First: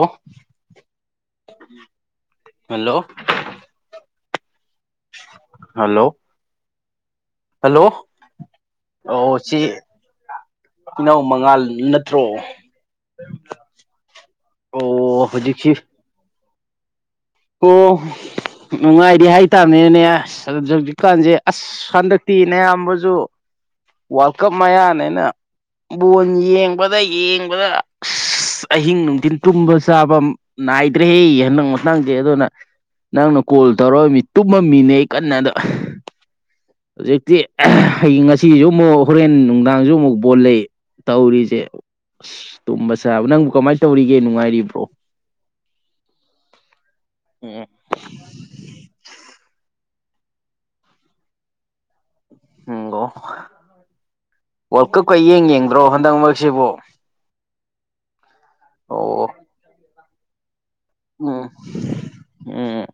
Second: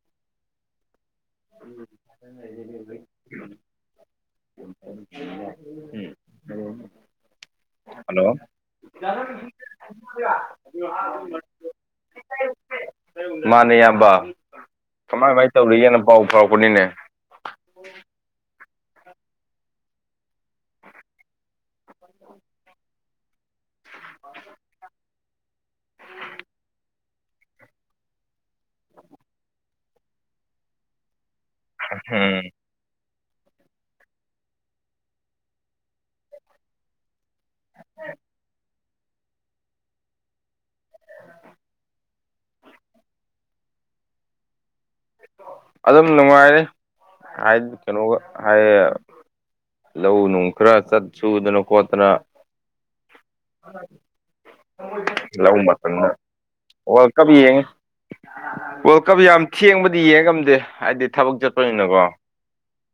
ꯑꯣ [inaudible] ꯎꯝ hello hello hello ꯑꯣ ꯁꯤ ꯏꯅꯥꯎ ꯃꯉꯥꯜ ꯅꯠꯇ꯭ꯔꯣ ꯃꯥꯅꯦ ꯏꯌꯥꯝꯕ ꯑꯣ ꯀꯃꯥꯏ ꯀꯃꯥꯏꯅ ꯍꯧꯖꯤꯛꯁꯤ ꯇꯧꯔꯤꯒꯦꯅ ꯄꯥꯎ ꯐꯥꯎꯔꯛꯄꯅꯤꯅꯦ ꯑꯣ ꯅꯨꯡꯉꯥꯏꯔꯤ ꯍꯥꯏꯇꯥꯔꯅꯦꯅꯅꯦ ꯑꯁ ꯍꯧꯖꯤꯛꯀꯥꯟꯁꯦ ꯑꯁ ꯍꯟꯗꯛꯇꯤ ꯑꯌꯥꯝꯕꯁꯨ ꯋꯥꯔꯜ ꯀꯞ ꯃꯌꯥꯅꯦꯅ ꯕꯣꯟ ꯌꯦꯡꯕꯗ ꯌꯦꯡꯕꯗ ꯑꯍꯤꯡ ꯅꯨꯡꯊꯤꯟ ꯇꯨꯝꯕ ꯆꯥꯕ ꯅꯥꯏꯗ꯭ꯔꯦ ꯍꯟꯗꯛ ꯃꯇꯥꯡꯁꯦ ꯎꯝ ꯑꯗꯨꯅ ꯅꯪꯅ ꯀꯣꯜ ꯇꯧꯔꯃꯤ ꯇꯨꯝꯃꯝꯃꯤꯅꯦ ꯑꯩ ꯀꯟꯅꯗ ꯍꯧꯖꯤꯛꯇꯤ ꯍꯌꯦꯡ ꯉꯁꯤꯁꯨ ꯑꯃꯨꯛ ꯍꯣꯔꯦꯟ ꯅꯨꯡꯗꯥꯡꯁꯨ ꯑꯃꯨꯛ ꯕꯣꯜ ꯂꯩ ꯇꯧꯔꯤꯁꯦ ꯑꯁ ꯇꯨꯝꯕ ꯆꯥꯕ ꯅꯪꯕꯨ ꯀꯃꯥꯏ ꯇꯧꯔꯤꯒꯦ ꯅꯨꯡꯉꯥꯏꯔꯤꯕ꯭ꯔꯣ ꯑꯗꯨꯝ ꯅꯨꯡꯉꯥꯏꯔꯦ ꯍꯥꯏ ꯎꯝ ꯀꯩꯅꯣꯒ ꯍꯥꯏꯌꯦ ꯂꯧ ꯅꯨꯡ ꯈꯔ ꯆꯠ ꯁꯨꯗꯅ ꯈꯣꯠꯇꯅ ꯎꯝ ꯑꯣ ꯋꯥꯔꯜ ꯀꯞꯀ [unintelligible] ꯌꯦꯡ ꯂꯧ ꯌꯦꯡꯗ꯭ꯔꯣ ꯃꯇꯝꯅ ꯍꯟꯗꯛ ꯃꯔꯛꯁꯤꯕꯨ ꯋꯥꯔ꯭ꯜꯀꯞ ꯌꯦꯡꯉꯦ꯫ ꯋꯥꯔꯜ ꯀꯞ ꯑꯣ ꯌꯥꯝ ꯊꯦꯡꯕꯗꯤ ꯌꯦꯡ ꯉꯝꯗꯦ ꯍꯥꯏꯗꯤ ꯊꯕꯛ ꯎꯝ ꯆꯠꯄꯅꯤꯅꯀꯣ ꯎꯝ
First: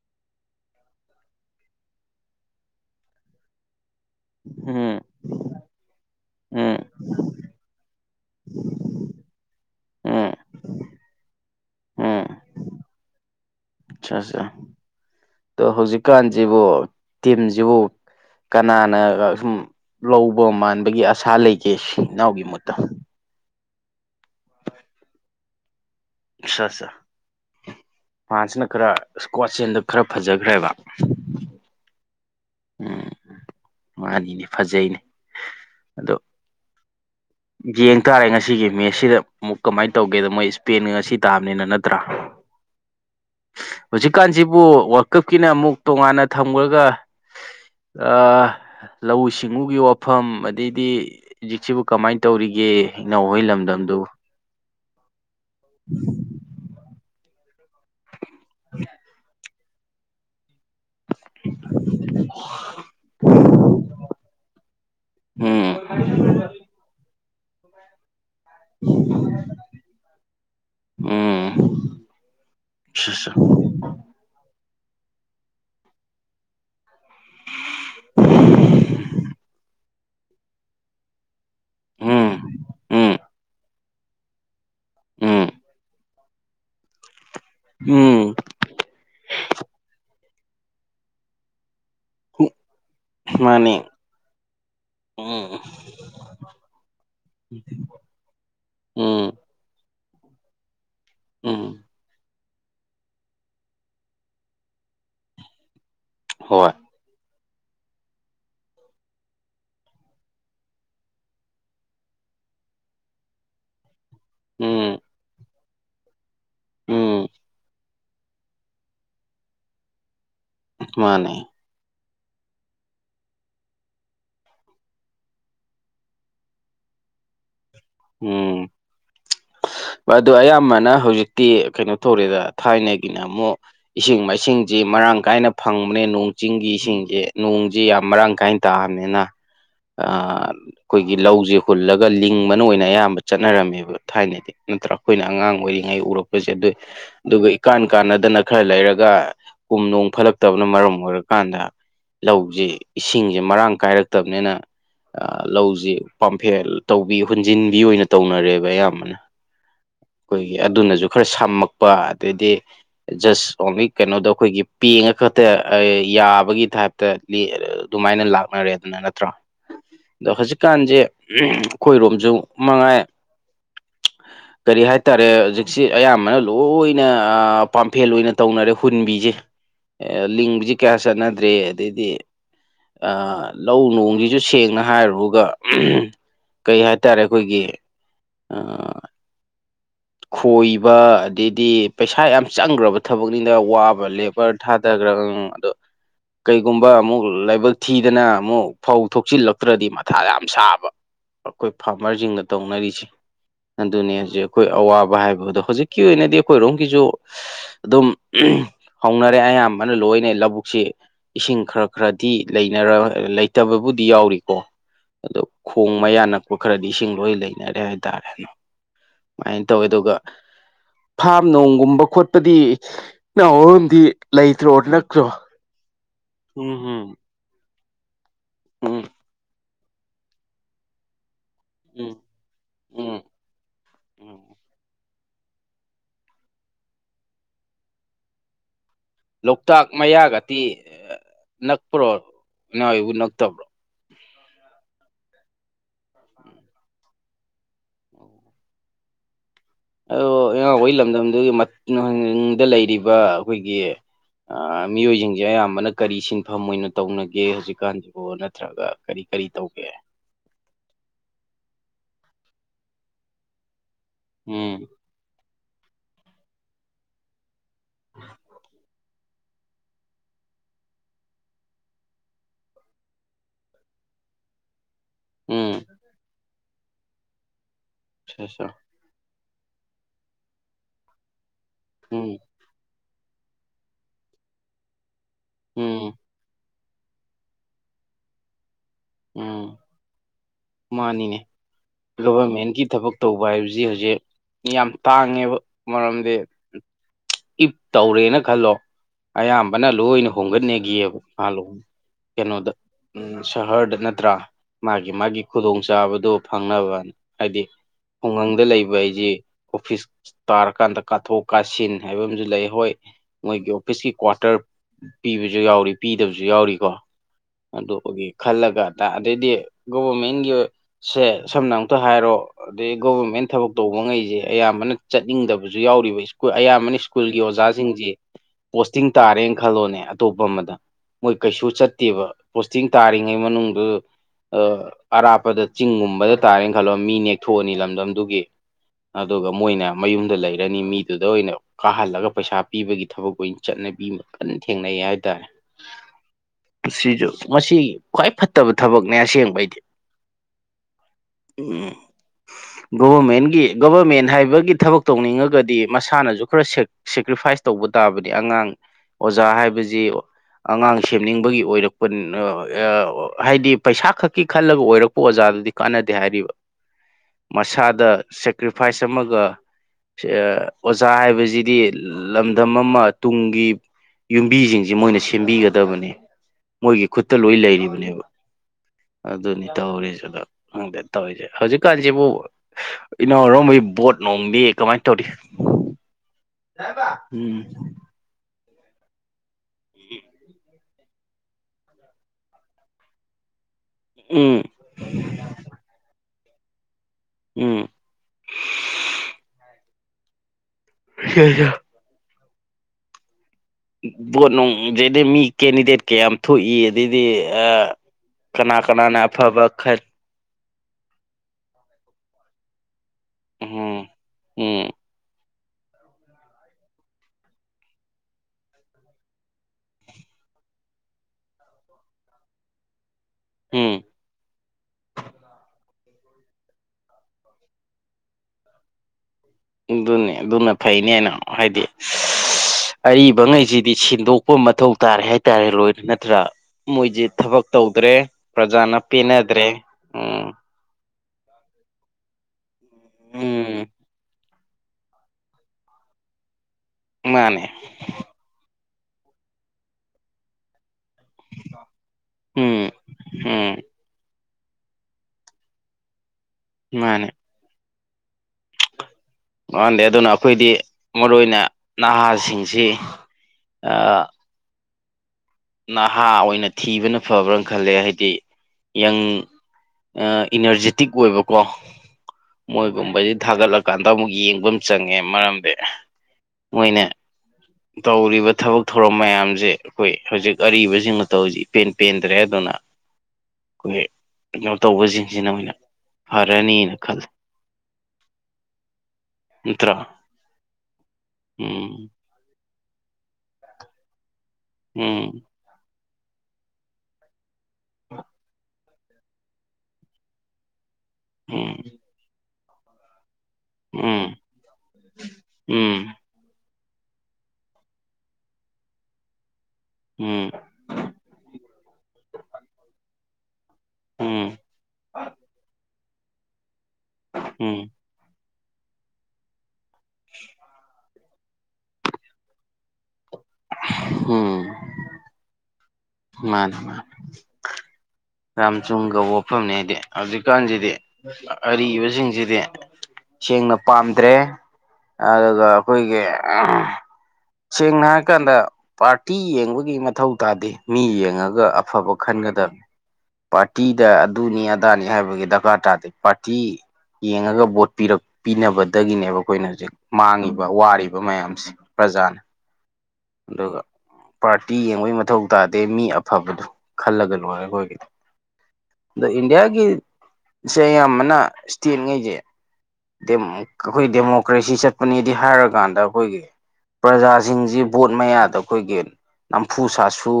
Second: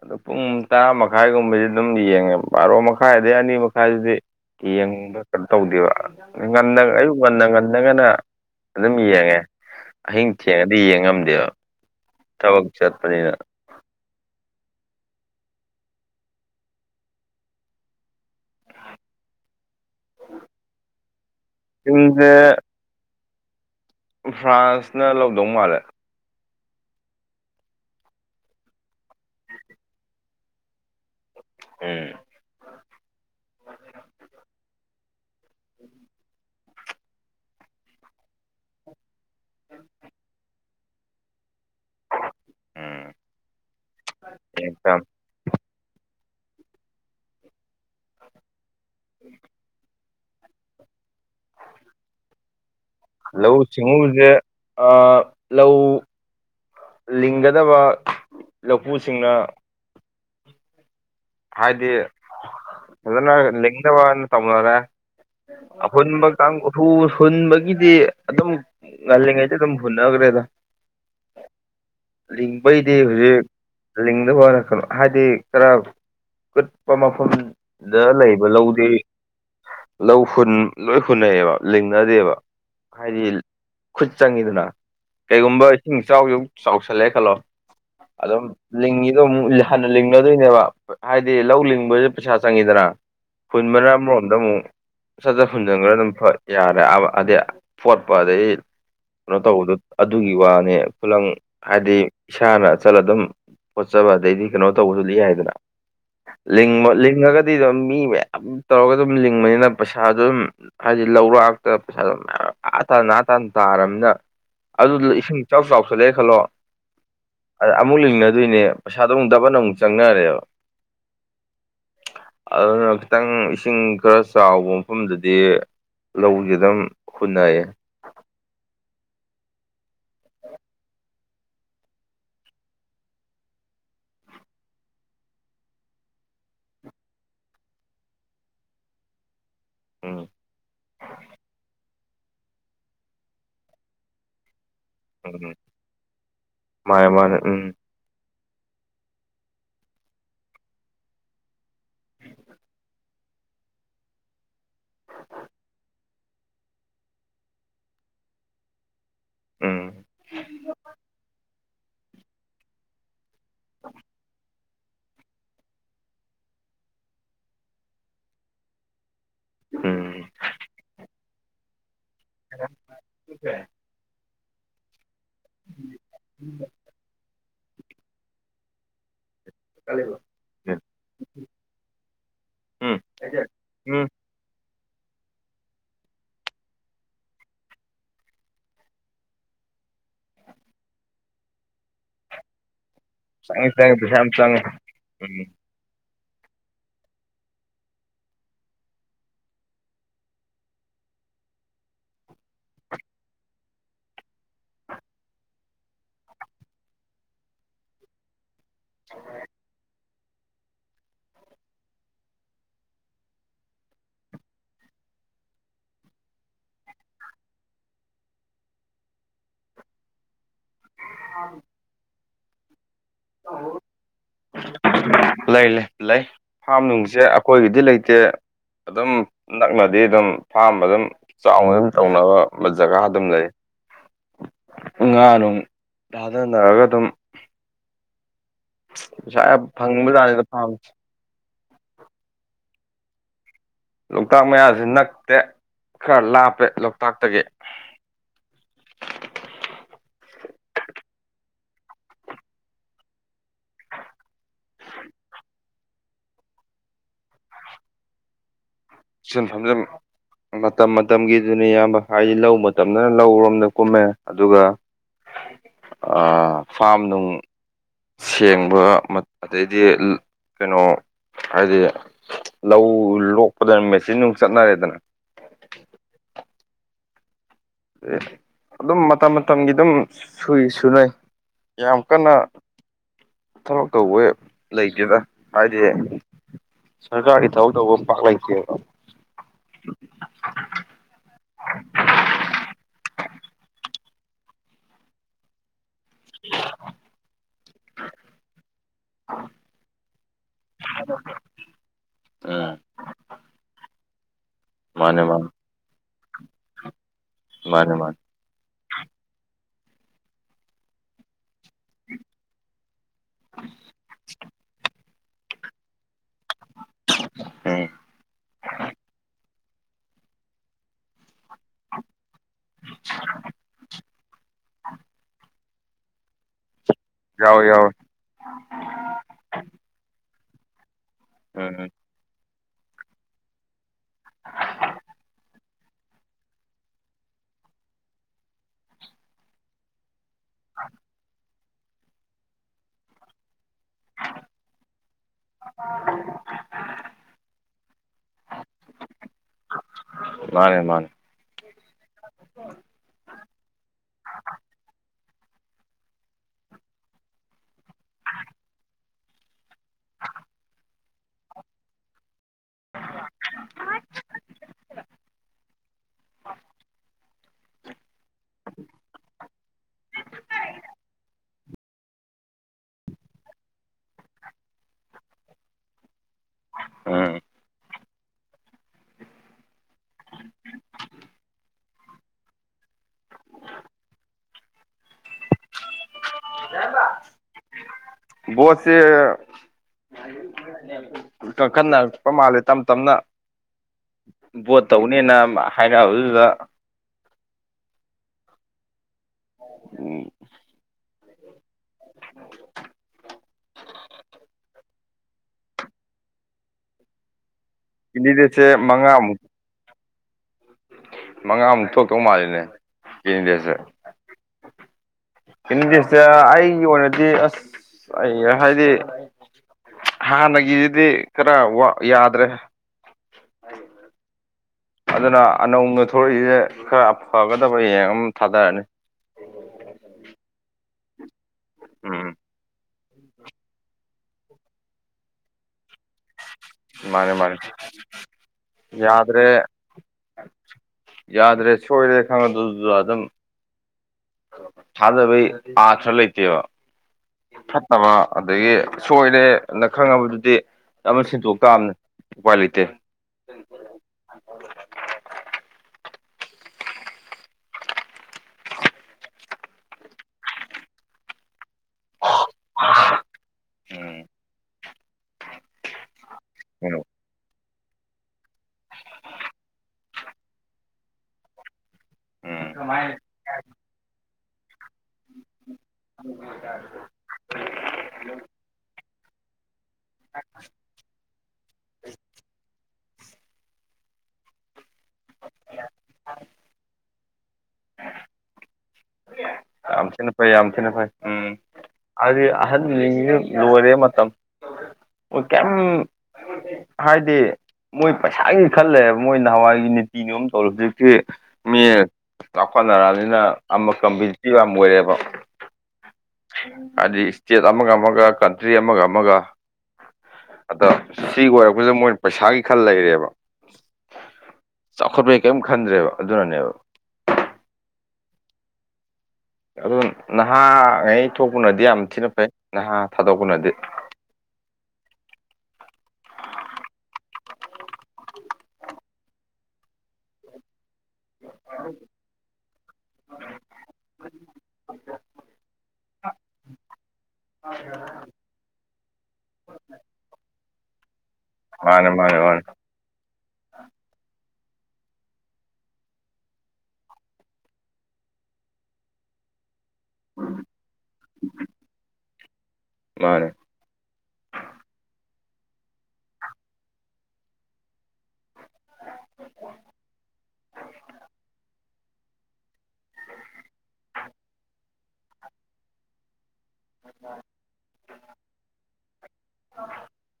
ꯑꯗꯣ ꯄꯨꯡ ꯇꯔꯥ ꯃꯈꯥꯏꯒꯨꯝꯕꯗꯤ ꯑꯗꯨꯝ ꯌꯦꯡꯉꯦꯕ ꯕꯥꯔꯣ ꯃꯈꯥꯏ ꯗꯩ ꯑꯅꯤ ꯃꯈꯥꯏ ꯈꯥꯏꯕꯗꯤ ꯎꯝ ꯌꯦꯡꯕ ꯀꯩꯅꯣ ꯇꯧꯗꯦꯕ ꯉꯟꯅ ꯎꯝ ꯑꯌꯨꯛ ꯉꯟꯅ ꯉꯟꯅ ꯉꯟꯂꯒꯅ ꯑꯗꯨꯝ ꯌꯦꯡꯉꯦ ꯑꯍꯤꯡ ꯎꯝ ꯊꯦꯡꯉꯗꯤ ꯌꯦꯡꯉꯝ ꯗꯦ ꯎꯝ ꯊꯕꯛ ꯆꯠꯄꯅꯤꯅ ꯑꯆꯥ ꯑꯆꯥ ꯑꯗꯣ ꯍꯧꯖꯤꯛꯀꯥꯟꯁꯤꯕꯨ ꯇꯤꯝꯁꯤꯕꯨ ꯀꯅꯥꯅꯒꯥ ꯁꯨꯝ ꯂꯧꯕ ꯃꯥꯟꯕꯒꯤ ꯑꯁꯥ ꯂꯩꯒꯦ ꯁꯤ ꯏꯅꯥꯎꯒꯤ ꯌꯨꯝꯁꯦ ꯃꯣꯠꯇ ꯐ꯭ꯔꯥꯟꯁꯅ ꯂꯧꯗꯧ ꯃꯥꯜꯂꯦ ꯑꯠꯁꯥ ꯑꯠꯁꯥ ꯐ꯭ꯔꯥꯟꯁꯅ ꯈꯔ ꯏꯁꯀ꯭ꯋꯥꯠꯁꯦ ꯍꯟꯗꯛ ꯈꯔ ꯐꯖꯈ꯭ꯔꯦꯕ ꯎꯝ ꯎꯝ ꯃꯥꯅꯤꯅꯦ ꯐꯖꯩꯅꯦ ꯑꯗꯣ ꯌꯦꯡ ꯇꯥꯔꯦ ꯉꯁꯤꯒꯤ ꯃꯦꯠꯁꯁꯤꯗ ꯑꯃꯨꯛ ꯀꯃꯥꯏꯅ ꯇꯧꯒꯦꯗ ꯃꯣꯏ ꯏꯁꯄꯦꯟꯒ ꯉꯁꯤ ꯇꯥꯕꯅꯤꯅ ꯅꯠꯇ꯭ꯔꯥ ꯎꯝ ꯍꯧꯖꯤꯛꯀꯥꯟꯁꯤꯕꯨ ꯑꯦꯛꯖꯥꯝ ꯋꯥꯔꯜ ꯀꯞ ꯀꯤꯅ ꯑꯃꯨꯛ ꯇꯣꯉꯥꯟꯅ ꯊꯝꯒꯔꯒ ꯑ ꯂꯧꯎ ꯁꯤꯡꯎꯒꯤ ꯋꯥ ꯃꯐꯝ ꯑꯗꯩꯗꯤ ꯍꯧꯖꯤꯛꯁꯤꯕꯨ ꯀꯃꯥꯏꯅ ꯇꯧꯔꯤꯒꯦ ꯏꯅꯥꯎꯍꯣꯏ ꯂꯝꯗꯝꯗꯨꯕꯨ ꯑ ꯂꯧ ꯂꯤꯡꯒꯗꯕ ꯂꯧꯄꯨꯁꯤꯡꯅ ꯍꯥꯏꯗꯤ ꯐꯖꯅ ꯂꯤꯡꯅꯕꯅ ꯇꯧꯅꯔꯦ ꯎꯝ ꯑꯄꯨꯟꯕ ꯀꯥꯡꯕꯨ [unintelligible] ꯍꯨꯟꯕꯒꯤꯗꯤ ꯑꯗꯨꯝ ꯉꯜꯂꯤꯉꯩꯗ ꯑꯗꯨꯝ ꯍꯨꯟꯅꯈ꯭ꯔꯦꯗ ꯎꯝ ꯂꯤꯡꯕꯩꯗꯤ ꯍꯧꯖꯤꯛ ꯂꯤꯡꯅꯕ ꯀꯩꯅꯣ ꯍꯥꯏꯗꯤ ꯈꯔ ꯀꯨꯠꯄ ꯃꯐꯝꯗ ꯂꯩꯕ ꯂꯧꯗꯤ ꯂꯧ ꯍꯨꯟ ꯂꯣꯏ ꯍꯨꯟꯅꯩꯌꯦꯕ ꯂꯤꯡꯅꯗꯦꯕ ꯎꯝ ꯎꯝ ꯍꯥꯏꯗꯤ ꯈꯨꯠ ꯆꯪꯉꯤꯗꯅ ꯀꯩꯒꯨꯝꯕ ꯏꯁꯤꯡ ꯏꯆꯥꯎꯒꯤ ꯆꯥꯎꯁꯜꯂꯦ ꯈꯜꯂꯣ ꯎꯝ ꯑꯗꯨꯝ ꯂꯤꯡꯉꯤꯗꯣ ꯑꯃꯨꯛ ꯍꯟꯅ ꯂꯤꯡꯅꯗꯣꯏꯅꯦꯕ ꯍꯥꯏꯗꯤ ꯂꯧ ꯂꯤꯡꯕꯁꯨ ꯄꯩꯁꯥ ꯎꯝ ꯆꯪꯉꯤꯗꯅ ꯃꯥꯅꯤ ꯍꯨꯟꯕꯅ ꯑꯃꯔꯣꯝꯗ ꯑꯃꯨꯛ ꯁꯠꯆꯠ ꯎꯝ ꯍꯨꯟꯖꯟꯈ꯭ꯔ ꯑꯗꯨꯝ ꯌꯥꯔꯦ ꯑꯗꯩ ꯐꯣꯠꯄ ꯑꯗꯩ ꯎꯝ ꯀꯩꯅꯣ ꯇꯧꯕꯗꯣ ꯑꯗꯨꯒꯤ ꯋꯥꯅꯦ ꯈꯨꯂꯪ ꯎꯝ ꯍꯥꯏꯗꯤ ꯏꯁꯥꯅ ꯆꯠꯂ ꯑꯗꯨꯝ ꯈꯣꯠꯆꯕ ꯑꯗꯩꯗꯤ ꯀꯩꯅꯣ ꯇꯧꯕꯁꯨ ꯌꯥꯏꯗꯅ ꯍꯣꯏ ꯂꯤꯡꯕ ꯂꯤꯡꯉꯒꯗꯤ ꯑꯗꯨꯝ ꯃꯤ ꯃꯌꯥꯝ ꯇꯧꯔꯒ ꯑꯗꯨꯝ ꯂꯤꯡꯕꯅꯤꯅ ꯄꯩꯁꯥꯁꯨ ꯑꯗꯨꯝ ꯍꯥꯏꯗꯤ ꯂꯧꯔꯥꯛꯇ ꯄꯩꯁꯥꯗꯣ ꯃꯌꯥꯝ ꯑꯥ ꯇꯥꯟꯅꯥ ꯑꯥ ꯇꯥꯟ ꯇꯥꯔꯕꯅꯤꯅ ꯑꯗꯨ ꯎꯝ ꯏꯁꯤꯡ ꯏꯆꯥꯎ ꯆꯥꯎꯁꯠꯂꯦ ꯈꯜꯂꯣ ꯎꯝ ꯑ ꯑꯃꯨꯛ ꯂꯤꯡꯅꯗꯣꯏꯅꯦ ꯄꯩꯁꯥꯗꯣ ꯑꯃꯨꯛ ꯗꯕꯅ ꯑꯃꯨꯛ ꯆꯪꯅꯔꯦꯕ ꯃꯥꯅꯦ ꯑꯗꯨꯅ ꯈꯤꯇꯪ ꯏꯁꯤꯡ ꯈꯔ ꯆꯥꯎꯕ ꯃꯐꯝꯗꯗꯤ ꯂꯧꯁꯤ ꯑꯗꯨꯝ ꯍꯨꯟꯅꯩꯌꯦ ꯎꯝ ꯑꯗꯣ ꯑꯌꯥꯝꯕꯅ ꯍꯧꯖꯤꯛꯇꯤ ꯀꯩꯅꯣ ꯇꯧꯔꯦꯗ ꯊꯥꯏꯅꯒꯤꯅ ꯑꯃꯨꯛ ꯏꯁꯤꯡ ꯃꯥꯏꯁꯤꯡꯁꯤ ꯃꯔꯥꯡ ꯀꯥꯏꯅ ꯐꯪꯕꯅꯦ ꯅꯣꯡ ꯆꯤꯡꯒꯤ ꯏꯁꯤꯡꯁꯦ ꯅꯣꯡꯁꯤ ꯌꯥꯝ ꯃꯔꯥꯡ ꯀꯥꯏꯅ ꯇꯕꯅꯦꯅ [inaudible] ꯑ ꯑꯩꯈꯣꯏꯒꯤ ꯂꯧꯁꯦ ꯍꯨꯜꯂꯒ ꯂꯤꯡꯕꯅ ꯑꯣꯏꯅ ꯑꯌꯥꯝꯕ ꯆꯠꯅꯔꯝꯃꯦꯕ ꯊꯥꯏꯅꯗꯤ ꯅꯠꯇ꯭ꯔ ꯑꯩꯈꯣꯏꯅ ꯎꯝ ꯑꯉꯥꯡ ꯑꯣꯏꯔꯤꯉꯩ ꯎꯔꯛꯄꯁꯦ ꯑꯗꯨꯏ ꯃꯥꯅꯦ ꯃꯥꯅꯦ ꯑꯗꯨꯒ ꯎꯝ ꯏꯀꯥꯟ ꯀꯥꯟꯅꯗꯅ ꯈꯔ ꯂꯩꯔꯒ ꯀꯨꯝ ꯅꯨꯡ ꯐꯠꯂꯛꯇꯕꯅ ꯃꯔꯝ ꯑꯣꯏꯔꯀꯥꯟꯗ ꯂꯧꯖꯤ ꯏꯁꯤꯡꯁꯦ ꯃꯔꯥꯡ ꯀꯥꯏꯔꯛꯇꯕꯅꯦꯅ ꯂꯧꯁꯤ ꯄꯥꯝꯐꯦꯜ ꯇꯧꯕꯤ ꯍꯨꯟꯖꯤꯟꯕꯤ ꯑꯣꯏꯅ ꯇꯧꯅꯔꯦꯕ ꯑꯌꯥꯝꯕꯅ ꯎꯝ ꯑꯩꯈꯣꯏꯒꯤ ꯑꯗꯨꯅꯁꯨ ꯈꯔ ꯁꯝꯃꯛꯄ ꯑꯗꯩꯗꯤ ꯖꯁ ꯑꯣꯡꯂꯤ ꯀꯩꯅꯣꯗꯣ ꯑꯩꯈꯣꯏꯒꯤ ꯄꯦꯡꯉ ꯈꯛꯇ ꯑ ꯌꯥꯕꯒꯤ ꯇꯥꯏꯞꯇ ꯑꯗꯨꯃꯥꯏꯅ ꯂꯥꯛꯅꯔꯦ ꯑꯗꯨꯅ ꯅꯠꯇ꯭ꯔꯥ ꯎꯝ ꯑꯗꯣ ꯍꯧꯖꯤꯛꯀꯥꯟꯖꯦ ꯑꯩꯈꯣꯏꯔꯣꯝꯖꯨ ꯃꯉꯥꯏ ꯁꯤꯁꯦ ꯀꯔꯤ ꯍꯥꯏꯇꯥꯔꯦ ꯍꯧꯖꯤꯛꯁꯤ ꯑꯌꯥꯝꯕꯅ ꯂꯣꯏ ꯑꯩꯅ ꯑꯥ ꯄꯥꯝꯐꯦꯜ ꯑꯣꯏꯅ ꯇꯧꯅꯔꯦ ꯍꯨꯟꯕꯤꯖꯦ ꯑꯦ ꯂꯤꯡꯕꯖꯤ ꯀꯌꯥ ꯆꯠꯅꯗ꯭ꯔꯦ ꯑꯗꯩꯗꯤ ꯎꯝ ꯑꯥ ꯂꯧ ꯎꯝ ꯅꯣꯡꯖꯤꯖꯨ ꯁꯦꯡꯅ ꯍꯥꯏꯔꯣꯒꯥ ꯀꯩ ꯍꯥꯏꯇꯥꯔꯦ ꯑꯩꯈꯣꯏꯒꯤ ꯈꯣꯏꯕ ꯑꯗꯩꯗꯤ ꯄꯩꯁꯥ ꯌꯥꯝ ꯆꯪꯒ꯭ꯔꯕ ꯊꯕꯛꯅꯤꯡꯗ ꯆꯪꯉꯦ ꯆꯪꯉꯦ ꯋꯥꯕ ꯄꯩꯁꯥ ꯌꯥꯝ ꯂꯦꯕꯔ ꯆꯪꯉꯦ ꯊꯥꯗꯈ꯭ꯔꯒ ꯎꯝ ꯑꯗꯣ ꯀꯩꯒꯨꯝꯕ ꯑꯃꯨꯛ ꯂꯥꯏꯕꯛ ꯊꯤꯗꯅ ꯑꯃꯨꯛ ꯐꯧ ꯊꯣꯛꯆꯤꯜꯂꯛꯇ꯭ꯔꯗꯤ ꯃꯊꯥ ꯌꯥꯝ ꯁꯥꯕ ꯑꯩꯈꯣꯏ ꯐꯥꯔꯃꯔꯁꯤꯡꯅ ꯇꯧꯅꯔꯤꯁꯦ ꯑꯗꯨꯅꯦ ꯍꯧꯖꯤꯛ ꯑꯩꯈꯣꯏ ꯑꯋꯥꯕ ꯍꯥꯏꯕꯣ ꯍꯧꯖꯤꯛꯀꯤ ꯑꯣꯏꯅꯗꯤ ꯑꯩꯈꯣꯏꯔꯣꯝꯒꯤꯁꯨ ꯑꯗꯨꯝ ꯍꯧꯅꯔꯦ ꯑꯌꯥꯝꯕꯅ ꯂꯣꯏꯅ ꯂꯧꯕꯨꯛꯁꯤ ꯏꯁꯤꯡ ꯈꯔ ꯈꯔꯗꯤ ꯂꯩꯔ ꯂꯩꯇꯕꯕꯨꯗꯤ ꯌꯥꯎꯔꯤꯀꯣ ꯑꯗꯣ ꯈꯣꯡ ꯃꯌꯥ ꯅꯛꯄ ꯈꯔꯗꯤ ꯏꯁꯤꯡ ꯂꯣꯏ ꯂꯩꯅꯔꯦ ꯍꯥꯏꯇꯥꯔꯦ ꯁꯨꯃꯥꯏꯅ ꯇꯧꯋꯦ ꯑꯗꯨꯒ ꯐꯥꯔꯝ ꯅꯣꯡꯒꯨꯝꯕ ꯈꯣꯠꯄꯗꯤ ꯅꯪ ꯍꯣꯔꯣꯟꯗꯤ ꯂꯩꯇ꯭ꯔꯣ ꯅꯛꯇ꯭ꯔꯣ ꯂꯩ ꯂꯩ ꯂꯩ ꯐꯥꯝ ꯅꯨꯡꯁꯦ ꯑꯩꯈꯣꯏꯒꯤꯗꯤ ꯂꯩꯇꯦ ꯎꯝ ꯑꯗꯨꯝ ꯅꯛꯅꯗꯤ ꯑꯗꯨꯝ ꯐꯥꯝ ꯑꯗꯨꯝ ꯆꯥꯎꯅ ꯑꯗꯨꯝ ꯎꯝ ꯇꯧꯅꯕ ꯖꯒꯥ ꯎꯝ ꯑꯗꯨꯝ ꯂꯩ ꯎꯝ ꯉꯥ ꯅꯨꯡ ꯊꯥꯗꯅꯔꯒ ꯑꯗꯨꯝ ꯄꯩꯁꯥ ꯌꯥꯝ ꯂꯣꯛꯇꯥꯛ ꯐꯪꯕꯖꯥꯠꯅꯤꯗ ꯃꯌꯥꯒꯗꯤ ꯐꯥꯝꯁꯦ ꯅꯛꯄ꯭ꯔꯣ ꯅꯣꯏꯕꯨ ꯅꯛꯇꯕ꯭ꯔꯣ ꯂꯣꯛꯇꯥꯛ ꯃꯌꯥꯁꯤ ꯅꯛꯇꯦ ꯈꯔ ꯂꯥꯞꯄꯦ ꯂꯣꯛꯇꯥꯛꯇꯒꯤ ꯑꯗꯣ ꯑꯩꯉꯥꯡ ꯍꯣꯏ ꯂꯝꯗꯝꯗꯨꯒꯤ ꯃꯠ ꯅꯡꯗ ꯂꯩꯔꯤꯕ ꯑꯩꯈꯣꯏꯒꯤ ꯑ ꯃꯤꯑꯣꯏꯖꯤꯡꯖꯦ ꯑꯌꯥꯝꯕꯅ ꯀꯔꯤ ꯁꯤꯟꯐꯝ ꯑꯣꯏꯅ ꯇꯧꯅꯒꯦ ꯍꯧꯖꯤꯛꯀꯥꯟꯁꯤꯕꯣ ꯅꯠꯇ꯭ꯔꯒ ꯀꯔꯤ ꯀꯔꯤ ꯇꯧꯒꯦ ꯁꯤꯟꯐꯝꯖꯟꯕ ꯃꯇꯝ ꯃꯇꯝꯒꯤꯗꯨꯅꯤ ꯏꯌꯥꯝꯕ ꯍꯥꯏꯗꯤ ꯂꯧ ꯃꯇꯝꯗꯅ ꯂꯧꯔꯣꯝꯗ ꯀꯨꯝꯃꯦ ꯑꯗꯨꯒ ꯎꯝ ꯑꯥ ꯐꯥꯝ ꯅꯨꯡ ꯁꯦꯡꯕ ꯃꯠ ꯑꯗꯩꯗꯤ ꯀꯩꯅꯣ ꯍꯥꯏꯗꯤ ꯂꯧ ꯂꯣꯛꯄꯗꯅ ꯃꯦꯆꯤꯟ ꯅꯨꯡ ꯆꯠꯅꯔꯦꯗꯅ ꯎꯝ ꯑꯦ ꯁꯦꯁꯥ ꯑꯗꯨꯝ ꯃꯇꯝ ꯃꯇꯝꯒꯤ ꯑꯗꯨꯝ ꯁꯨꯏ ꯁꯨꯅꯩ ꯌꯥꯝ ꯀꯟꯅ ꯎꯝ ꯊꯕꯛ ꯇꯧꯕ ꯂꯩꯇꯦꯗ ꯍꯥꯏꯗꯤ ꯎꯝ ꯁꯔꯀꯥꯔꯒꯤ ꯊꯕꯛ ꯇꯧꯕ ꯄꯥꯛ ꯂꯩꯇꯦꯕ ꯎꯝ ꯃꯥꯅꯤꯅꯦ ꯒꯣꯕꯔꯃꯦꯟꯀꯤ ꯊꯕꯛ ꯇꯧꯕ ꯍꯥꯏꯕꯖꯤ ꯍꯧꯖꯤꯛ ꯌꯥꯝ ꯇꯥꯡꯉꯦꯕ ꯃꯔꯝ ꯗꯤꯞ ꯏꯞ ꯇꯧꯔꯦꯅ ꯈꯜꯂꯣ ꯑꯌꯥꯝꯕꯅ ꯂꯣꯏꯅ ꯍꯣꯡꯒꯠꯅꯒꯤꯕ ꯏꯝꯐꯥꯜꯂꯣꯝ ꯀꯩꯅꯣꯗ ꯎꯝ ꯎꯝ ꯁꯍꯔꯗ ꯅꯠꯇ꯭ꯔꯥ ꯃꯥꯒꯤ ꯃꯥꯅꯦ ꯃꯥꯒꯤ ꯃꯥꯅꯦ ꯈꯨꯗꯣꯡ ꯆꯥꯕꯗꯣ ꯐꯪꯅꯕꯅ ꯍꯥꯏꯗꯤ ꯃꯥꯅꯦ ꯃꯥꯅꯦ ꯈꯨꯡꯒꯪꯗ ꯂꯩꯕ ꯑꯩꯖꯤ ꯑꯣꯐꯤꯁ ꯇꯥꯔꯀꯥꯟꯗ ꯀꯥꯊꯣꯛ ꯀꯥꯁꯤꯟ ꯍꯥꯏꯕ ꯑꯃꯖꯨ ꯂꯩ ꯍꯣꯏ ꯃꯣꯏꯒꯤ ꯑꯣꯐꯤꯁꯀꯤ ꯀ꯭ꯋꯥꯇꯔ ꯄꯤꯕꯖꯨ ꯌꯥꯎꯔꯤ ꯄꯤꯗꯕꯁꯨ ꯌꯥꯎꯔꯤꯀꯣ ꯎꯝ ꯑꯗꯨꯒꯤ ꯈꯜꯂꯒ ꯑꯗ ꯑꯗꯩꯗꯤ ꯒꯣꯚꯔꯃꯦꯟꯒꯤ ꯁꯦ ꯁꯝꯅ ꯑꯝꯇ ꯍꯥꯏꯔꯣ ꯑꯗꯩ ꯒꯣꯕꯔꯃꯦꯟ ꯊꯕꯛ ꯇꯧꯕ ꯉꯩꯖꯦ ꯑꯌꯥꯝꯕꯅ ꯆꯠꯅꯤꯡꯗꯕ ꯍꯧꯖꯤꯛ ꯌꯥꯎꯔꯤꯕ ꯁ꯭ꯀꯨ ꯑꯌꯥꯝꯕꯅ ꯁ꯭ꯀꯨꯜꯒꯤ ꯌꯥꯎꯋꯦ ꯌꯥꯎꯋꯦ ꯑꯣꯖꯥꯖꯤꯡꯖꯦ ꯄꯣꯁꯇꯤꯡ ꯇꯥꯔꯦꯅ ꯈꯜꯂꯣꯅꯦ ꯑꯇꯣꯞꯄ ꯑꯃꯗ ꯃꯣꯏ ꯀꯩꯁꯨ ꯎꯝ ꯎꯝ ꯆꯠꯇꯦꯕ ꯄꯣꯁꯇꯤꯡ ꯇꯥꯔꯤꯉꯩ ꯃꯅꯨꯡꯗꯨ ꯑ ꯑꯔꯥꯞꯄꯗ ꯆꯤꯡꯒꯨꯝꯕꯗ ꯇꯥꯔꯦꯅ ꯈꯜꯂꯣ ꯃꯤ ꯅꯦꯛꯊꯣꯛꯑꯅꯤ ꯂꯝꯗꯝꯗꯨꯒꯤ ꯑꯗꯨꯒ ꯃꯣꯏꯅ ꯃꯌꯨꯝꯗ ꯂꯩꯔꯅꯤ ꯃꯤꯗꯨꯗ ꯑꯣꯏꯅ ꯀꯥꯍꯜꯂꯒ ꯄꯩꯁꯥ ꯄꯤꯕꯒꯤ ꯊꯕꯛ ꯑꯣꯏꯅ ꯆꯠꯅꯩ ꯀꯟꯅ ꯊꯦꯡꯅꯩ ꯍꯥꯏꯇꯥꯔꯦ ꯁꯤꯁꯨ ꯃꯁꯤ ꯈ꯭ꯋꯥꯏ ꯐ ꯊꯕꯛꯅꯦ ꯑꯁꯦꯡꯕ ꯑꯩꯗꯤ ꯃꯥꯅꯦ ꯃꯥꯅꯦ ꯎꯝ ꯒꯣꯕꯔꯃꯦꯟꯒꯤ ꯒꯣꯚꯔꯃꯦꯟ ꯍꯥꯏꯕꯒꯤ ꯊꯕꯛ ꯇꯧꯅꯤꯡꯉꯒꯗꯤ ꯃꯁꯥꯅꯁꯨ ꯈꯔ ꯁꯦꯀ꯭ꯔꯤꯐꯥꯏꯁ ꯇꯧꯕ ꯇꯥꯕꯅꯤ ꯑꯉꯥꯡ ꯑꯣꯖꯥ ꯍꯥꯏꯕꯁꯤ ꯑꯉꯥꯡ ꯁꯦꯝꯅꯤꯡꯕꯒꯤ ꯑꯣꯏꯔꯛꯄ ꯍꯥꯏꯗꯤ ꯄꯩꯁꯥ ꯈꯛꯀꯤ ꯈꯜꯂꯒ ꯑꯣꯏꯔꯛꯄ ꯑꯣꯖꯥꯗꯨꯗꯤ ꯀꯥꯟꯅꯗꯦ ꯍꯥꯏꯔꯤꯕ ꯃꯁꯥꯗ ꯁꯦꯀ꯭ꯔꯤꯐꯥꯏꯁ ꯑꯃꯒ ꯑꯣꯖꯥ ꯍꯥꯏꯕꯁꯤꯗꯤ ꯂꯝꯗꯝ ꯑꯃ ꯇꯨꯡꯒꯤ ꯌꯨꯝꯕꯤꯖꯤꯡꯖꯤ ꯃꯣꯏꯅ ꯁꯦꯝꯕꯤꯒꯗꯕꯅꯦ ꯃꯣꯏꯒꯤ ꯈꯨꯠꯇ ꯎꯝ ꯂꯣꯏꯅ ꯂꯩꯔꯤꯕꯅꯦꯕ ꯑꯗꯨꯅꯤ ꯇꯧꯔꯤꯖꯦ ꯑꯗꯣ ꯈꯪꯗꯦ ꯇꯧꯔꯤꯖꯦ ꯍꯧꯖꯤꯛꯀꯥꯟꯁꯤꯕꯨ ꯏꯅꯥꯎꯔꯣꯡꯕꯒꯤ ꯕꯣꯠ ꯅꯣꯝꯗꯤ ꯀꯃꯥꯏ ꯇꯧꯔꯤ ꯎꯝ ꯕꯣꯠꯁꯦ ꯀꯟꯈꯠꯅꯔꯛꯄ ꯃꯥꯜꯂꯦ ꯇꯞ ꯇꯞꯅ ꯎꯝ ꯕꯣꯠ ꯇꯧꯅꯦꯅ ꯑꯃ ꯍꯥꯏꯅꯕꯗꯨꯗ ꯎꯝ ꯎꯝ ꯑꯣꯆꯥ ꯎꯝ ꯕꯣꯠ ꯅꯨꯡꯖꯩꯗ ꯃꯤ ꯀꯦꯟꯗꯤꯗꯦꯠ ꯀꯌꯥꯝ ꯊꯣꯛꯏ ꯑꯗꯩꯗꯤ ꯀꯅꯥ ꯀꯦꯟꯗꯤꯗꯦꯠꯁꯦ ꯀꯅꯥꯅ ꯃꯉꯥꯃꯨꯛ ꯑꯐꯕ ꯈ ꯃꯉꯥꯃꯨꯛ ꯊꯣꯛꯇꯧ ꯃꯥꯜꯂꯤꯅꯦ ꯀꯦꯟꯗꯤꯗꯦꯠꯁꯦ ꯎꯝ ꯎꯝ ꯍꯤꯟꯗꯤꯁꯁꯦ ꯑꯩꯒꯤ ꯑꯣꯏꯅꯗꯤ ꯑꯁ ꯑꯩ ꯍꯥꯏꯗꯤ ꯍꯥꯟꯅꯒꯤꯁꯤꯗꯤ ꯈꯔ ꯌꯥꯗ꯭ꯔꯦ ꯎꯝ ꯑꯗꯨꯅ ꯑꯅꯧꯅ ꯊꯣꯛꯂꯛꯏꯁꯦ ꯈꯔ ꯐꯒꯗꯕ ꯌꯦꯡ ꯑꯃ ꯊꯥꯗꯔꯅꯤ ꯑꯗꯨꯅꯦ ꯑꯗꯨꯅ ꯐꯩꯅꯦꯅ ꯍꯥꯏꯗꯤ ꯎꯝ ꯑꯔꯤꯕ ꯉꯩꯁꯤꯗꯤ ꯁꯤꯟꯗꯣꯛꯄ ꯃꯊꯧ ꯇꯥꯔꯦ ꯍꯥꯏꯇꯥꯔꯦ ꯂꯣꯏꯅ ꯅꯠꯇ꯭ꯔꯥ ꯃꯣꯏꯁꯦ ꯃꯥꯅꯦ ꯃꯥꯅꯦ ꯊꯕꯛ ꯇꯧꯗ꯭ꯔꯦ ꯄ꯭ꯔꯖꯥꯅ ꯌꯥꯗ꯭ꯔꯦ ꯄꯦꯟꯅꯗ꯭ꯔꯦ ꯎꯝ ꯌꯥꯗ꯭ꯔꯦ ꯁꯣꯏꯔꯦ ꯈꯪꯉ ꯑꯗꯨꯗꯨꯗ ꯑꯗꯨꯝ ꯎꯝ ꯊꯥꯖꯕꯩ ꯑꯥ ꯈꯔ ꯂꯩꯇꯦꯕ ꯃꯥꯅꯦ ꯐꯠꯇꯕ ꯑꯗꯒꯤ ꯁꯣꯏꯔꯦꯅ ꯈꯪꯉꯕꯗꯨꯗꯤ ꯌꯥꯝꯅ ꯁꯤꯟꯗꯣꯛ ꯇꯥꯑꯕꯅꯤ ꯎꯄꯥꯏ ꯂꯩꯇꯦ ꯍꯝ ꯃꯥꯅꯦ ꯉꯥꯟꯗꯦ ꯑꯗꯨꯅ ꯑꯩꯈꯣꯏꯗꯤ ꯃꯔꯨ ꯑꯣꯏꯅ ꯅꯍꯥꯁꯤꯡꯁꯤ ꯎꯝ ꯅꯍꯥ ꯑꯣꯏꯅ ꯎꯝ ꯊꯤꯕꯅ ꯐꯕ꯭ꯔꯥꯅ ꯈꯜꯂꯦ ꯍꯥꯏꯗꯤ ꯌꯡ ꯏꯅꯔꯖꯤꯦꯇꯤꯛ ꯑꯣꯏꯕꯀꯣ ꯎꯝ ꯃꯣꯏꯒꯨꯝꯕꯁꯦ ꯊꯥꯒꯠꯂꯀꯥꯟꯗ ꯑꯃꯨꯛ ꯌꯦꯡꯕ ꯑꯃ ꯆꯪꯉꯦ ꯃꯔꯝꯗꯤ ꯃꯣꯏꯅ ꯇꯧꯔꯤꯕ ꯊꯕꯛ ꯊꯧꯔꯝ ꯃꯌꯥꯝꯁꯦ ꯑꯩꯈꯣꯏ ꯍꯧꯖꯤꯛ ꯑꯔꯤꯕꯁꯤꯡ ꯃꯇꯧ ꯍꯧꯖꯤꯛ ꯏꯄꯦꯟ ꯄꯦꯟꯗ꯭ꯔꯦ ꯑꯗꯨꯅ ꯑꯩꯈꯣꯏ ꯀꯩꯅꯣ ꯇꯧꯕꯁꯤꯡꯁꯤꯅ ꯃꯣꯏꯅ ꯐꯔꯅꯤꯅ ꯈꯜꯂꯤꯦ ꯑ ꯅꯠꯇ꯭ꯔꯥ ꯌꯥꯝ ꯊꯤꯅ ꯐꯩ ꯌꯥꯝ ꯊꯤꯅ ꯐꯩ ꯎꯝ ꯍꯥꯏꯗꯤ ꯑꯍꯟꯉꯤ ꯂꯣꯏꯔꯦ ꯃꯇꯝ ꯎꯝ ꯣꯏ ꯀꯔꯤ ꯍꯥꯏꯗꯤ ꯃꯣꯏ ꯄꯩꯁꯥꯒꯤ ꯈꯜꯂꯦꯕ ꯃꯣꯏꯅ ꯍꯋꯥꯏꯒꯤ ꯅꯤꯇꯤ ꯅꯤꯣꯝ ꯇꯧꯔꯦ ꯍꯧꯖꯤꯛꯇꯤ ꯎꯝ ꯃꯤ ꯆꯥꯎꯈꯠꯅꯔꯛꯑꯅꯤꯅ ꯑꯃ ꯎꯝ ꯀꯝꯄꯤꯇꯤꯇꯤꯕ ꯌꯥꯝ ꯑꯣꯏꯔꯦꯕ ꯎꯝ ꯍꯥꯏꯗꯤ ꯏꯁꯇꯦꯠ ꯑꯃꯒ ꯑꯃꯒ ꯀꯟꯇ꯭ꯔꯤ ꯑꯃꯒ ꯑꯃꯒ ꯎꯝ ꯑꯗꯣ ꯁꯤ ꯑꯣꯏꯔꯛꯄꯁꯤꯗ ꯃꯣꯏꯅ ꯄꯩꯁꯥꯒꯤ ꯈꯜ ꯂꯩꯔꯦꯕ ꯎꯝ ꯆꯥꯎꯈꯠꯄꯩ ꯀꯔꯤꯝ ꯈꯟꯗ꯭ꯔꯦꯕ ꯑꯗꯨꯅꯅꯦꯕ ꯎꯝ ꯑꯗꯨꯅꯥ ꯅꯍꯥꯉꯩ ꯊꯣꯛꯄꯅꯗꯤ ꯌꯥꯝ ꯊꯤꯅ ꯐꯩ ꯅꯍꯥ ꯊꯥꯗꯣꯛꯄꯅꯗꯤ ꯎꯝ ꯃꯥꯅꯦ ꯃꯥꯅꯦ ꯌꯥꯝ ꯆꯨꯝꯒꯔꯕ ꯋꯥꯐꯝꯅꯦ ꯍꯥꯏꯗꯤ ꯍꯧꯖꯤꯛꯀꯥꯟꯁꯤꯗꯤ ꯑꯔꯤꯕꯁꯤꯡꯁꯤꯗꯤ ꯁꯦꯡꯅ ꯄꯥꯝꯗ꯭ꯔꯦ ꯑꯗꯨꯒ ꯑꯩꯈꯣꯏꯒꯤ ꯁꯦꯡꯅ ꯍꯥꯏꯔ ꯀꯥꯟꯗ ꯄꯥꯔꯇꯤ ꯌꯦꯡꯕꯒꯤ ꯃꯊꯧ ꯇꯥꯗꯦ ꯃꯤ ꯌꯦꯡꯉꯒ ꯃꯥꯅꯦ ꯑꯐꯕ ꯃꯥꯅꯦ ꯃꯥꯅꯦ ꯈꯟꯒꯗꯕ ꯄꯥꯔꯇꯤꯗ ꯑꯗꯨꯅꯤ ꯑꯗꯥꯅꯤ ꯍꯥꯏꯕꯒꯤ ꯗꯔꯀꯥꯔ ꯇꯥꯔꯗꯦ ꯄꯥꯔꯇꯤ ꯌꯦꯡꯉꯒ ꯕꯣꯠ ꯄꯤꯔꯛ ꯄꯤꯅꯕꯗꯒꯤꯅꯦꯕ ꯑꯩꯈꯣꯏꯅ ꯍꯧꯖꯤꯛ ꯃꯥꯡꯉꯤꯕ ꯋꯥꯔꯤꯕ ꯃꯌꯥꯝꯁꯦ ꯄ꯭ꯔꯖꯥꯅ ꯃꯥ ꯑꯗꯨꯒ ꯄꯥꯔꯇꯤ ꯌꯦꯡꯕꯒꯤ ꯃꯊꯧ ꯇꯥꯗꯦ ꯃꯤ ꯑꯐꯕꯗꯨ ꯈꯜꯂꯒ ꯂꯣꯏꯔꯦ ꯑꯩꯈꯣꯏꯒꯤꯗꯤ ꯑꯗꯣ ꯏꯟꯗꯤꯌꯥꯒꯤꯁꯦ ꯑꯌꯥꯝꯕꯅ ꯏꯁꯇꯦꯠꯉꯩꯁꯦ ꯑꯩꯈꯣꯏ ꯗꯦꯃꯣꯀ꯭ꯔꯦꯁꯤ ꯆꯠꯄꯅꯦꯗꯤ ꯍꯥꯏꯔꯀꯥꯟꯗ ꯑꯩꯈꯣꯏꯒꯤ ꯄ꯭ꯔꯖꯥꯁꯤꯡꯁꯤ ꯕꯣꯠ ꯃꯌꯥꯗ ꯑꯩꯈꯣꯏꯒꯤ ꯅꯝꯐꯨ ꯁꯥꯁꯨ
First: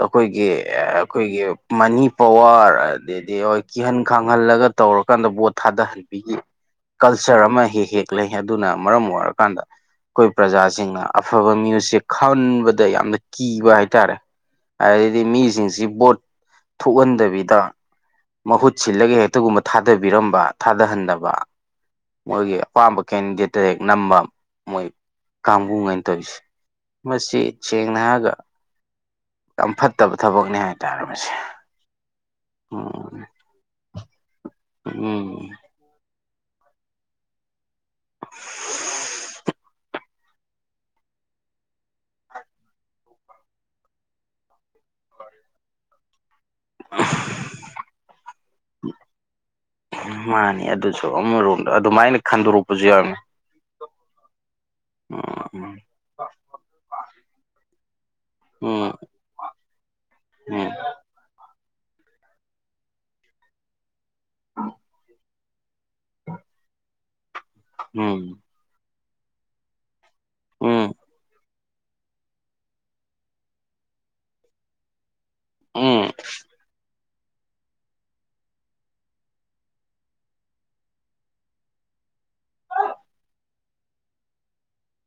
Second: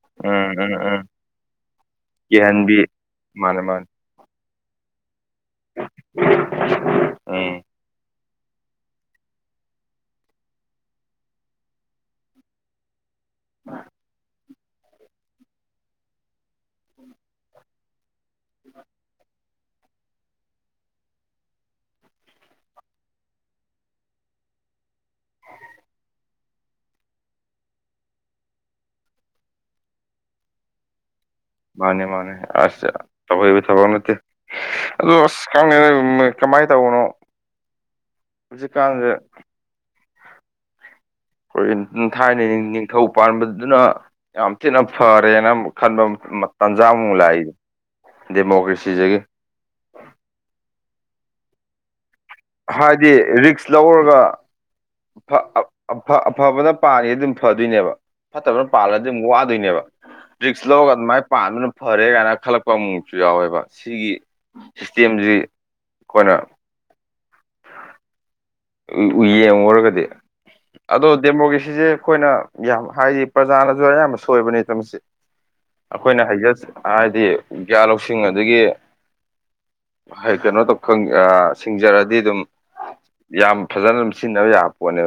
ꯑꯩꯈꯣꯏꯒꯤ ꯎꯝ ꯎꯝ ꯎꯝ ꯑꯩꯈꯣꯏꯒꯤ ꯃꯅꯤ ꯄꯋꯥꯔ ꯀꯤꯍꯟꯕꯤ ꯑꯗꯩꯗꯤ ꯃꯥꯅꯦ ꯍꯣꯏ ꯃꯥꯅꯦ ꯀꯤꯍꯟ ꯈꯪꯍꯜꯂꯒ ꯇꯧꯔꯀꯥꯟꯗ ꯕꯣꯠ ꯊꯥꯗꯍꯟꯕꯤꯒꯤ ꯀꯜꯆꯔ ꯎꯝ ꯑꯃ ꯍꯦꯛ ꯍꯦꯛ ꯂꯩ ꯑꯗꯨꯅ ꯃꯔꯝ ꯑꯣꯏꯔꯀꯥꯟꯗ ꯑꯩꯈꯣꯏ ꯄ꯭ꯔꯖꯥꯁꯤꯡꯅ ꯑꯐꯕ ꯁꯦ ꯈꯟꯕꯗ ꯌꯥꯝꯅ ꯀꯤꯕ ꯍꯥꯏꯇꯥꯔꯦ ꯑꯗꯩꯩꯗꯤ ꯃꯤꯁꯤꯡꯁꯤ ꯕꯣꯠ ꯊꯣꯛꯍꯟꯗꯕꯤꯗ ꯃꯍꯨꯠ ꯁꯤꯜꯂꯒ ꯍꯦꯛꯇꯒꯨꯝꯕ ꯊꯥꯗꯕꯤꯔꯝꯕ ꯊꯥꯗꯍꯟꯗꯕ ꯃꯣꯏꯒꯤ ꯑꯄꯥꯝꯕ ꯀꯦꯟꯗꯤꯗꯦꯠꯇ ꯍꯦꯛ ꯅꯝꯕ ꯃꯣꯏ ꯀꯥꯡꯕꯨꯨ ꯉꯩꯅ ꯇꯧꯔꯤꯁꯦ ꯃꯁꯤ ꯁꯦꯡꯅ ꯍꯥꯏꯔꯒ ꯌꯥꯝ ꯐꯠꯇꯕ ꯊꯕꯛꯅꯤ ꯍꯥꯏꯇꯥꯔꯦ ꯃꯁꯤ ꯃꯥꯅꯦ ꯃꯥꯅꯦ ꯑꯁ ꯇꯧꯍꯩꯕ ꯊꯕꯛ ꯅꯠꯇꯦ ꯑꯗꯨ ꯑꯁ ꯎꯝ ꯈꯪꯗꯦꯗꯥ ꯀꯃꯥꯏꯅ ꯇꯧꯕꯅꯣ ꯍꯧꯖꯤꯛꯀꯥꯟꯁꯦ ꯍꯣꯔ ꯊꯥꯏꯅꯒꯤ ꯅꯤꯡꯊꯧ ꯄꯥꯟꯕꯗꯨꯅ ꯌꯥꯝ ꯊꯤꯅ ꯐꯔꯦꯅ ꯑꯃꯨꯛ ꯈꯟꯕ ꯇꯥꯟꯖꯥꯃꯨꯛ ꯂꯥꯛꯏꯌꯦ ꯗꯦꯃꯣꯀ꯭ꯔꯦꯁꯤ ꯗꯒꯤ ꯃꯥꯅꯤ ꯑꯗꯨꯁꯨ ꯑꯃꯔꯣꯝꯗ ꯑꯗꯨꯃꯥꯏꯅ ꯈꯟꯗꯣꯔꯛꯄꯁꯨ ꯍꯥꯏꯗꯤ ꯌꯥꯎꯔꯝꯃꯦ ꯔꯤꯛꯁ ꯂꯧꯔꯒ ꯑꯐꯥ ꯑꯐ ꯑꯐꯕꯅ ꯄꯟꯒꯦꯗꯤ ꯑꯗꯨꯝ ꯐꯗꯣꯏꯅꯦꯕ ꯐꯠꯇꯕꯅ ꯎꯝ ꯄꯥꯜꯂꯗꯤ ꯑꯗꯨꯝ ꯋꯥꯗꯣꯏꯅꯦꯕ ꯎꯝ ꯔꯤꯛꯁ ꯂꯧꯔꯒ ꯑꯗꯨꯃꯥꯏꯅ ꯄꯥꯟꯕꯅ ꯐꯔꯦ ꯀꯥꯏꯅ ꯈꯜꯂꯛꯄ ꯑꯃꯨꯛ ꯑꯃꯨꯛꯁꯨ ꯌꯥꯎꯋꯦꯕ ꯁꯤꯒꯤ ꯁꯤꯁꯇꯦꯝꯁꯤ ꯑꯩꯈꯣꯏꯅ ꯎꯝ ꯌꯦꯡꯉꯨꯔꯒꯗꯤ ꯎꯝ ꯑꯗꯣ ꯗꯦꯃꯣꯀ꯭ꯔꯦꯁꯤꯁꯦ ꯑꯩꯈꯣꯏꯅ ꯌꯥꯝ ꯍꯥꯏꯗꯤ ꯄ꯭ꯔꯖꯥꯅꯁꯨ ꯑꯌꯥꯝꯕ ꯁꯣꯏꯕꯅꯤꯗ ꯃꯁꯤ ꯎꯝ ꯎꯝ ꯑꯩꯈꯣꯏꯅ ꯍꯩꯖꯁ ꯍꯥꯏꯗꯤ ꯒ꯭ꯌꯥꯟ ꯂꯧꯁꯤꯡ ꯑꯗꯒꯤ ꯀꯩꯅꯣ ꯇꯧ ꯁꯤꯡꯖꯔꯗꯤ ꯑꯗꯨꯝ ꯌꯥꯝ ꯐꯖꯅ ꯑꯗꯨꯝ ꯁꯤꯖꯤꯟꯅꯕ ꯌꯥꯕ ꯄꯣꯠꯅꯦꯕ